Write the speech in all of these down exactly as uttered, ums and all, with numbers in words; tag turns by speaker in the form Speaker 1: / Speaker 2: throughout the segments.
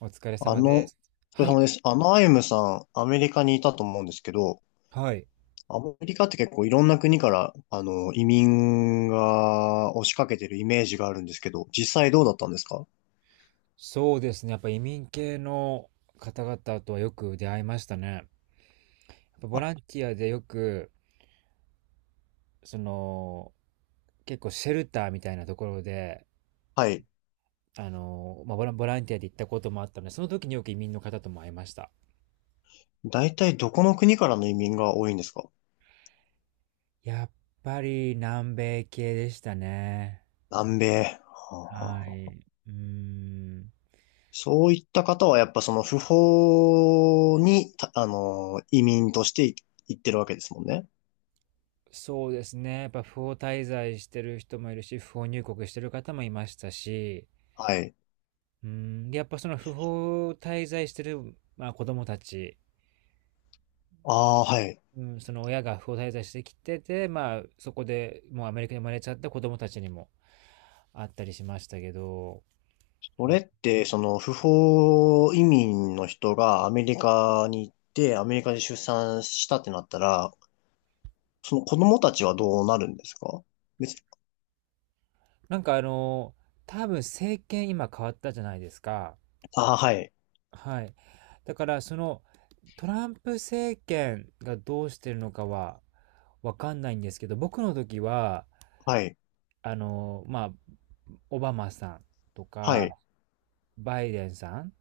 Speaker 1: お疲れ
Speaker 2: あ
Speaker 1: 様で
Speaker 2: の、お
Speaker 1: す。
Speaker 2: 疲れ
Speaker 1: は
Speaker 2: 様
Speaker 1: い。
Speaker 2: です。あのアイムさん、アメリカにいたと思うんですけど、
Speaker 1: はい。
Speaker 2: アメリカって結構いろんな国から、あの、移民が押しかけてるイメージがあるんですけど、実際どうだったんですか？
Speaker 1: そうですね。やっぱ移民系の方々とはよく出会いましたね。やっぱボ
Speaker 2: あ、
Speaker 1: ランティアでよく、その、結構シェルターみたいなところで、
Speaker 2: はい。
Speaker 1: あの、まあ、ボラン、ボランティアで行ったこともあったので、その時によく移民の方とも会いました。
Speaker 2: 大体どこの国からの移民が多いんですか？
Speaker 1: やっぱり南米系でしたね。
Speaker 2: 南米。はあはあ
Speaker 1: は
Speaker 2: はあ。
Speaker 1: い。うーん。
Speaker 2: そういった方はやっぱその不法に、たあの、移民としてい行ってるわけですもんね。
Speaker 1: そうですね。やっぱ不法滞在してる人もいるし、不法入国してる方もいましたし、
Speaker 2: はい。
Speaker 1: うん、で、やっぱその不法滞在してる、まあ、子供たち、
Speaker 2: ああ、はい。
Speaker 1: うん、その親が不法滞在してきてて、まあ、そこでもうアメリカに生まれちゃった子供たちにもあったりしましたけど、
Speaker 2: それって、その不法移民の人がアメリカに行って、アメリカで出産したってなったら、その子供たちはどうなるんですか？別、
Speaker 1: なんかあの、多分政権今変わったじゃないですか。
Speaker 2: あ、はい、
Speaker 1: はい。だからそのトランプ政権がどうしてるのかはわかんないんですけど、僕の時は、
Speaker 2: はい、
Speaker 1: あの、まあ、オバマさんと
Speaker 2: はい、
Speaker 1: か、バイデンさん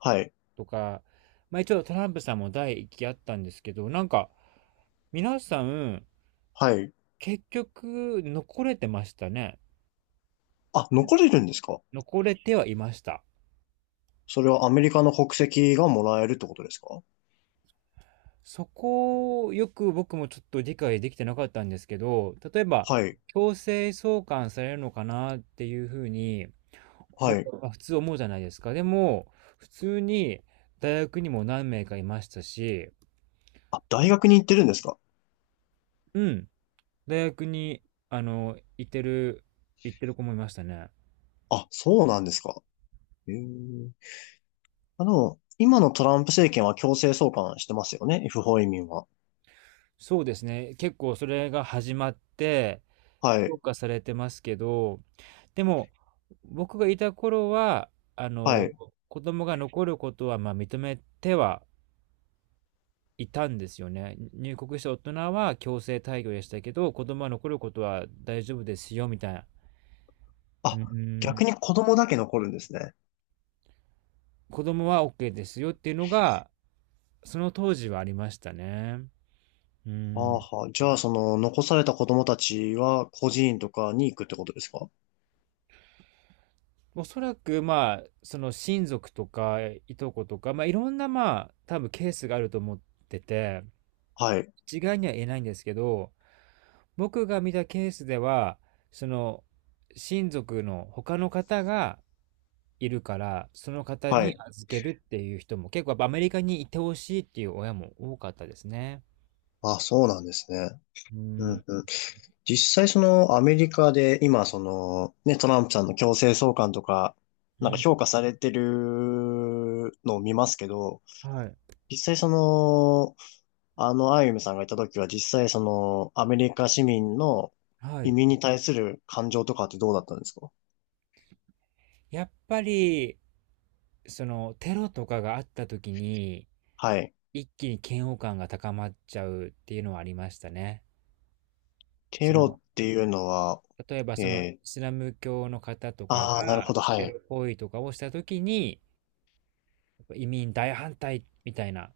Speaker 2: はい、
Speaker 1: とか、まあ一応トランプさんも第一期あったんですけど、なんか、皆さん、
Speaker 2: はい。
Speaker 1: 結局、残れてましたね。
Speaker 2: あ、残れるんですか？
Speaker 1: 残れてはいました。
Speaker 2: それはアメリカの国籍がもらえるってことですか？
Speaker 1: そこをよく僕もちょっと理解できてなかったんですけど、例えば、
Speaker 2: はい、
Speaker 1: 強制送還されるのかなっていうふうに、
Speaker 2: は
Speaker 1: 僕
Speaker 2: い。
Speaker 1: は普通思うじゃないですか。でも、普通に大学にも何名かいましたし、
Speaker 2: あ、大学に行ってるんですか？
Speaker 1: うん、大学に、あの、行ってる、行ってる子もいましたね。
Speaker 2: あ、そうなんですか。へえ。あの、今のトランプ政権は強制送還してますよね、不法移民は。
Speaker 1: そうですね。結構それが始まって、
Speaker 2: は
Speaker 1: 強
Speaker 2: い、
Speaker 1: 化されてますけど、でも、僕がいた頃は、あ
Speaker 2: は
Speaker 1: の、
Speaker 2: い。
Speaker 1: 子供が残ることは、まあ、認めてはいたんですよね。入国した大人は強制退去でしたけど、子供は残ることは大丈夫ですよ、みたいな。う
Speaker 2: あ、逆
Speaker 1: ん、
Speaker 2: に子供だけ残るんですね。
Speaker 1: 子供は オーケー ですよっていうのが、その当時はありましたね。う
Speaker 2: は
Speaker 1: ん。
Speaker 2: あはあ。じゃあ、その、残された子供たちは、孤児院とかに行くってことですか？
Speaker 1: おそらく、まあ、その親族とか、いとことか、まあ、いろんな、まあ、多分ケースがあると思ってて、
Speaker 2: はい。
Speaker 1: 一概には言えないんですけど、僕が見たケースでは、その、親族の他の方がいるから、その方
Speaker 2: は
Speaker 1: に
Speaker 2: い。
Speaker 1: 預けるっていう人も、結構やっぱアメリカにいてほしいっていう親も多かったですね。
Speaker 2: あ、そうなんですね。
Speaker 1: う
Speaker 2: う
Speaker 1: ん。
Speaker 2: んうん。実際、その、アメリカで、今、その、ね、トランプさんの強制送還とか、
Speaker 1: う
Speaker 2: なんか
Speaker 1: ん。
Speaker 2: 評価されてるのを見ますけど、
Speaker 1: はい。
Speaker 2: 実際その、あの、アイユムさんがいた時は、実際その、アメリカ市民の
Speaker 1: は
Speaker 2: 移
Speaker 1: い。
Speaker 2: 民に対する感情とかってどうだったんですか？
Speaker 1: やっぱり、その、テロとかがあった時に、
Speaker 2: はい。
Speaker 1: 一気に嫌悪感が高まっちゃうっていうのはありましたね。そ
Speaker 2: テロ
Speaker 1: の、
Speaker 2: っていうのは、
Speaker 1: 例えばそのイ
Speaker 2: えー、
Speaker 1: スラム教の方とか
Speaker 2: ああ、なるほ
Speaker 1: が
Speaker 2: ど、は
Speaker 1: テ
Speaker 2: い。
Speaker 1: ロ行為とかをした時に、やっぱ移民大反対みたいな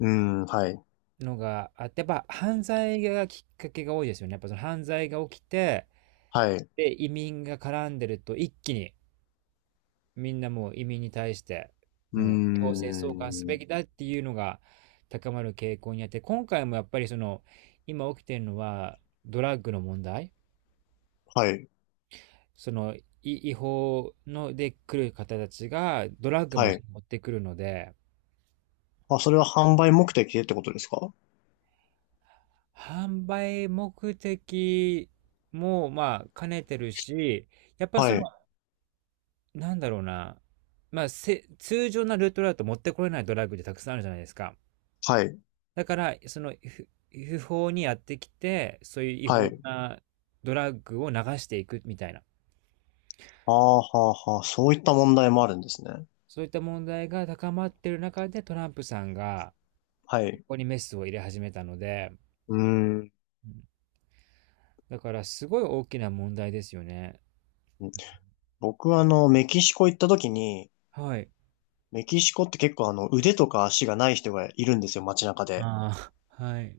Speaker 2: うーん、はい、
Speaker 1: のがあって、やっぱ犯罪がきっかけが多いですよね。やっぱその犯罪が起きて、
Speaker 2: はい。う
Speaker 1: で、移民が絡んでると一気にみんなもう移民に対して、
Speaker 2: ー
Speaker 1: もう強制送還すべ
Speaker 2: ん、
Speaker 1: きだっていうのが高まる傾向にあって、今回もやっぱりその、今起きてるのはドラッグの問題。
Speaker 2: はい、
Speaker 1: その違法ので来る方たちがドラッグも
Speaker 2: はい。
Speaker 1: 持ってくるので、
Speaker 2: あ、それは販売目的でってことですか？
Speaker 1: 販売目的もまあ兼ねてるし、やっぱ
Speaker 2: は
Speaker 1: その、
Speaker 2: い、
Speaker 1: なんだろうな、まあせ通常なルートだと持ってこれないドラッグってたくさんあるじゃないですか。
Speaker 2: はい、
Speaker 1: だから、そのふ不法にやってきて、そういう違
Speaker 2: は
Speaker 1: 法
Speaker 2: い。
Speaker 1: なドラッグを流していくみたいな、
Speaker 2: ああ、はあ、はあ、そういった問題もあるんですね。
Speaker 1: そういった問題が高まってる中でトランプさんが、
Speaker 2: は
Speaker 1: そ
Speaker 2: い。
Speaker 1: こにメスを入れ始めたので、
Speaker 2: うーん。
Speaker 1: うん。だからすごい大きな問題ですよね。
Speaker 2: 僕はあの、メキシコ行った時に、
Speaker 1: はい。
Speaker 2: メキシコって結構あの、腕とか足がない人がいるんですよ、街中で。
Speaker 1: ああ、はい。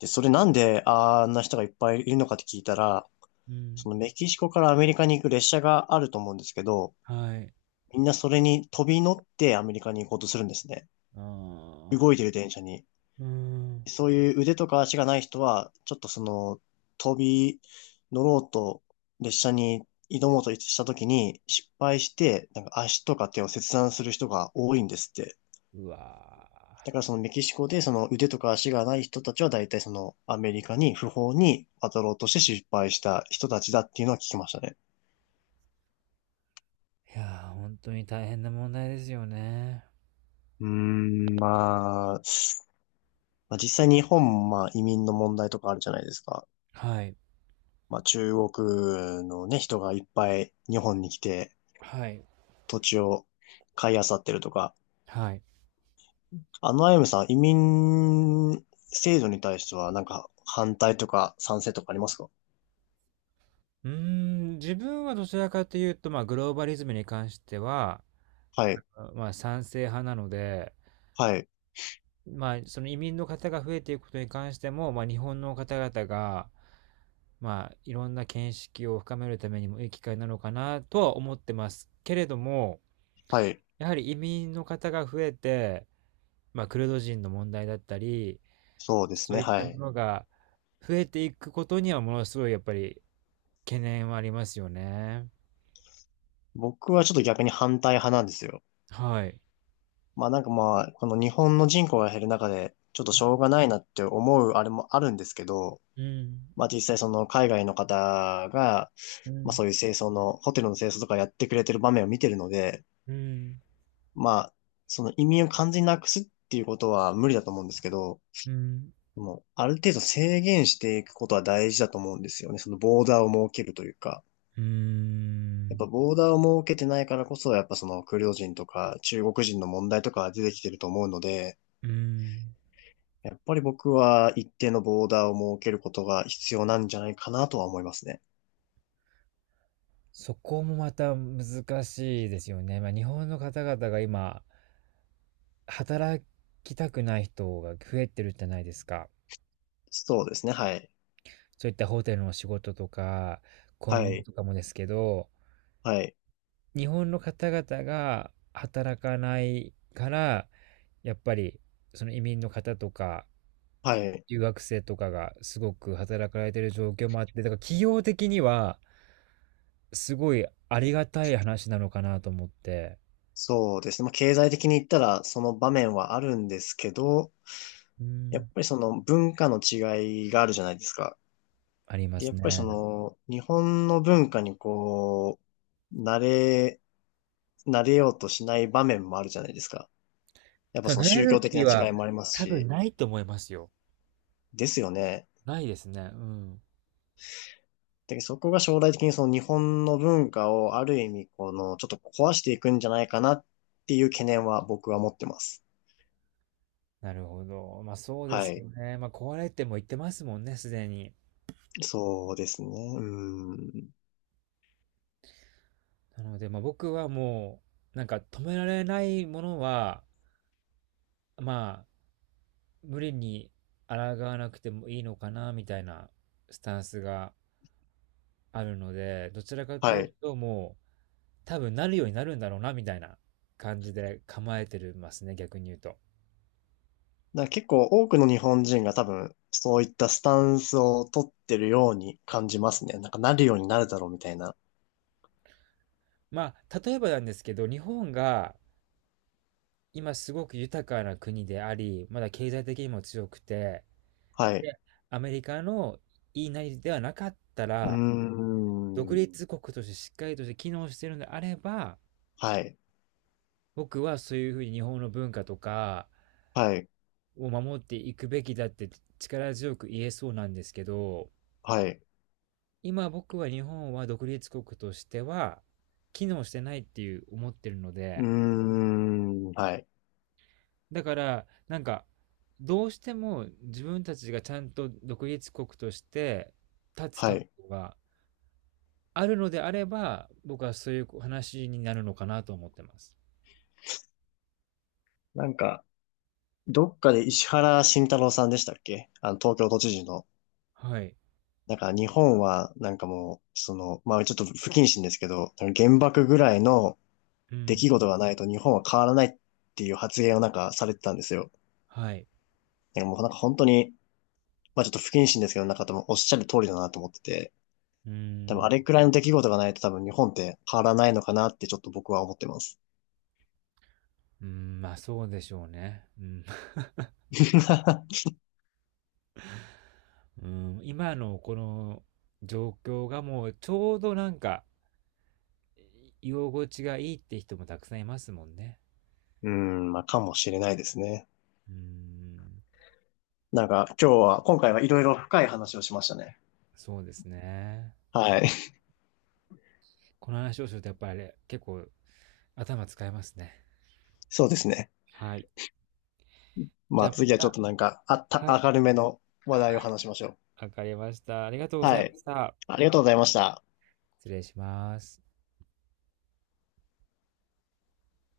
Speaker 2: で、それなんであんな人がいっぱいいるのかって聞いたら、
Speaker 1: う
Speaker 2: そ
Speaker 1: ん。
Speaker 2: のメキシコからアメリカに行く列車があると思うんですけど、
Speaker 1: はい。
Speaker 2: みんなそれに飛び乗ってアメリカに行こうとするんですね。
Speaker 1: ああ、
Speaker 2: 動いてる電車に。
Speaker 1: うーん。
Speaker 2: そういう腕とか足がない人は、ちょっとその、飛び乗ろうと、列車に挑もうとした時に失敗して、なんか足とか手を切断する人が多いんですって。
Speaker 1: うわ
Speaker 2: だからそのメキシコでその腕とか足がない人たちは大体そのアメリカに不法に渡ろうとして失敗した人たちだっていうのは聞きましたね。
Speaker 1: ー。いやー、ほんに大変な問題ですよね。
Speaker 2: うーん、まあ、まあ、実際日本もまあ移民の問題とかあるじゃないですか。
Speaker 1: はい。
Speaker 2: まあ、中国のね、人がいっぱい日本に来て
Speaker 1: はい。
Speaker 2: 土地を買い漁ってるとか、
Speaker 1: はい。
Speaker 2: あのアイムさん、移民制度に対してはなんか反対とか賛成とかありますか？
Speaker 1: うーん、自分はどちらかというと、まあ、グローバリズムに関しては、
Speaker 2: はい、
Speaker 1: あの、まあ、賛成派なので、
Speaker 2: はい、
Speaker 1: まあ、その移民の方が増えていくことに関しても、まあ、日本の方々が、まあ、いろんな見識を深めるためにもいい機会なのかなとは思ってますけれども、
Speaker 2: はい。
Speaker 1: やはり移民の方が増えて、まあ、クルド人の問題だったり、
Speaker 2: そうです
Speaker 1: そ
Speaker 2: ね、
Speaker 1: ういっ
Speaker 2: は
Speaker 1: たも
Speaker 2: い。
Speaker 1: のが増えていくことにはものすごいやっぱり懸念はありますよね。
Speaker 2: 僕はちょっと逆に反対派なんですよ。
Speaker 1: はい。
Speaker 2: まあなんかまあ、この日本の人口が減る中で、ちょっとしょうがないなって思うあれもあるんですけど、
Speaker 1: うん。
Speaker 2: まあ実際その海外の方が、
Speaker 1: う
Speaker 2: まあ
Speaker 1: ん。
Speaker 2: そういう清掃の、ホテルの清掃とかやってくれてる場面を見てるので、
Speaker 1: うん。
Speaker 2: まあ、その移民を完全になくすっていうことは無理だと思うんですけど、
Speaker 1: うん。
Speaker 2: でもうある程度制限していくことは大事だと思うんですよね。そのボーダーを設けるというか。
Speaker 1: うー
Speaker 2: やっ
Speaker 1: ん。
Speaker 2: ぱボーダーを設けてないからこそ、やっぱそのクルド人とか中国人の問題とかが出てきてると思うので、
Speaker 1: うーん。
Speaker 2: やっぱり僕は一定のボーダーを設けることが必要なんじゃないかなとは思いますね。
Speaker 1: そこもまた難しいですよね。まあ、日本の方々が今、働きたくない人が増えてるじゃないですか。
Speaker 2: そうですね。はい。
Speaker 1: そういったホテルの仕事とか、コ
Speaker 2: は
Speaker 1: ンビニ
Speaker 2: い。
Speaker 1: とかもですけど、
Speaker 2: はい。
Speaker 1: 日本の方々が働かないから、やっぱりその移民の方とか、
Speaker 2: はい。
Speaker 1: 留学生とかがすごく働かれてる状況もあって、だから企業的にはすごいありがたい話なのかなと思って、
Speaker 2: そうですね。まあ、経済的に言ったらその場面はあるんですけど、
Speaker 1: う
Speaker 2: やっ
Speaker 1: ん、
Speaker 2: ぱりその文化の違いがあるじゃないですか。
Speaker 1: ありま
Speaker 2: で、や
Speaker 1: す
Speaker 2: っぱりそ
Speaker 1: ね。
Speaker 2: の日本の文化にこう、慣れ、慣れようとしない場面もあるじゃないですか。やっぱ
Speaker 1: た
Speaker 2: その
Speaker 1: だ、慣れ
Speaker 2: 宗教
Speaker 1: る
Speaker 2: 的な
Speaker 1: 気は
Speaker 2: 違いもあります
Speaker 1: 多分
Speaker 2: し、
Speaker 1: ないと思いますよ。
Speaker 2: ですよね。
Speaker 1: ないですね。うん。
Speaker 2: で、そこが将来的にその日本の文化をある意味このちょっと壊していくんじゃないかなっていう懸念は僕は持ってます。
Speaker 1: なるほど。まあそうで
Speaker 2: は
Speaker 1: すよ
Speaker 2: い。
Speaker 1: ね。まあ壊れても言ってますもんね、すでに。
Speaker 2: そうですね。うん。
Speaker 1: なので、まあ僕はもう、なんか止められないものは、まあ無理に抗わなくてもいいのかな、みたいなスタンスがあるので、どちらかとい
Speaker 2: は
Speaker 1: う
Speaker 2: い。
Speaker 1: ともう多分なるようになるんだろうな、みたいな感じで構えてますね、逆に言うと。
Speaker 2: だから結構多くの日本人が多分そういったスタンスを取ってるように感じますね。なんかなるようになるだろうみたいな。
Speaker 1: まあ例えばなんですけど、日本が今すごく豊かな国であり、まだ経済的にも強くて、
Speaker 2: はい。
Speaker 1: で、アメリカの言いなりではなかった
Speaker 2: うー
Speaker 1: ら、独
Speaker 2: ん。
Speaker 1: 立国としてしっかりとして機能してるのであれば、
Speaker 2: はい。
Speaker 1: 僕はそういうふうに日本の文化とか
Speaker 2: はい。
Speaker 1: を守っていくべきだって力強く言えそうなんですけど、
Speaker 2: はい。
Speaker 1: 今僕は日本は独立国としては機能してないっていう思ってるの
Speaker 2: うー
Speaker 1: で、
Speaker 2: ん。はい。
Speaker 1: だからなんかどうしても自分たちがちゃんと独立国として立つ
Speaker 2: は
Speaker 1: 覚
Speaker 2: い。
Speaker 1: 悟があるのであれば僕はそういう話になるのかなと思ってます。
Speaker 2: なんか、どっかで石原慎太郎さんでしたっけ、あの、東京都知事の。
Speaker 1: はい。
Speaker 2: なんか日本は、なんかもう、その、まあちょっと不謹慎ですけど、原爆ぐらいの
Speaker 1: う
Speaker 2: 出
Speaker 1: ん。
Speaker 2: 来事がないと日本は変わらないっていう発言をなんかされてたんですよ。
Speaker 1: はい。
Speaker 2: なんかもうなんか本当に、まあちょっと不謹慎ですけど、なんか多分おっしゃる通りだなと思ってて、
Speaker 1: うー
Speaker 2: 多分あ
Speaker 1: ん。
Speaker 2: れくらいの出来事がないと多分日本って変わらないのかなってちょっと僕は思ってます。
Speaker 1: うん、まあそうでしょうね。うん。うん、今のこの状況がもうちょうどなんか居心地がいいって人もたくさんいますもんね。
Speaker 2: うん、まあかもしれないですね。
Speaker 1: うーん。
Speaker 2: なんか今日は、今回はいろいろ深い話をしましたね。
Speaker 1: そうですね。
Speaker 2: はい。
Speaker 1: この話をするとやっぱりあれ結構頭使えますね。
Speaker 2: そうですね。
Speaker 1: はい。
Speaker 2: ま
Speaker 1: じゃ
Speaker 2: あ
Speaker 1: あま
Speaker 2: 次はちょっ
Speaker 1: た。
Speaker 2: となんかあった、
Speaker 1: はい。
Speaker 2: 明るめの話
Speaker 1: は
Speaker 2: 題を
Speaker 1: い。
Speaker 2: 話しましょう。
Speaker 1: わかりました。ありがとうござ
Speaker 2: は
Speaker 1: いま
Speaker 2: い。
Speaker 1: した。
Speaker 2: ありがとうございました。
Speaker 1: 失礼します。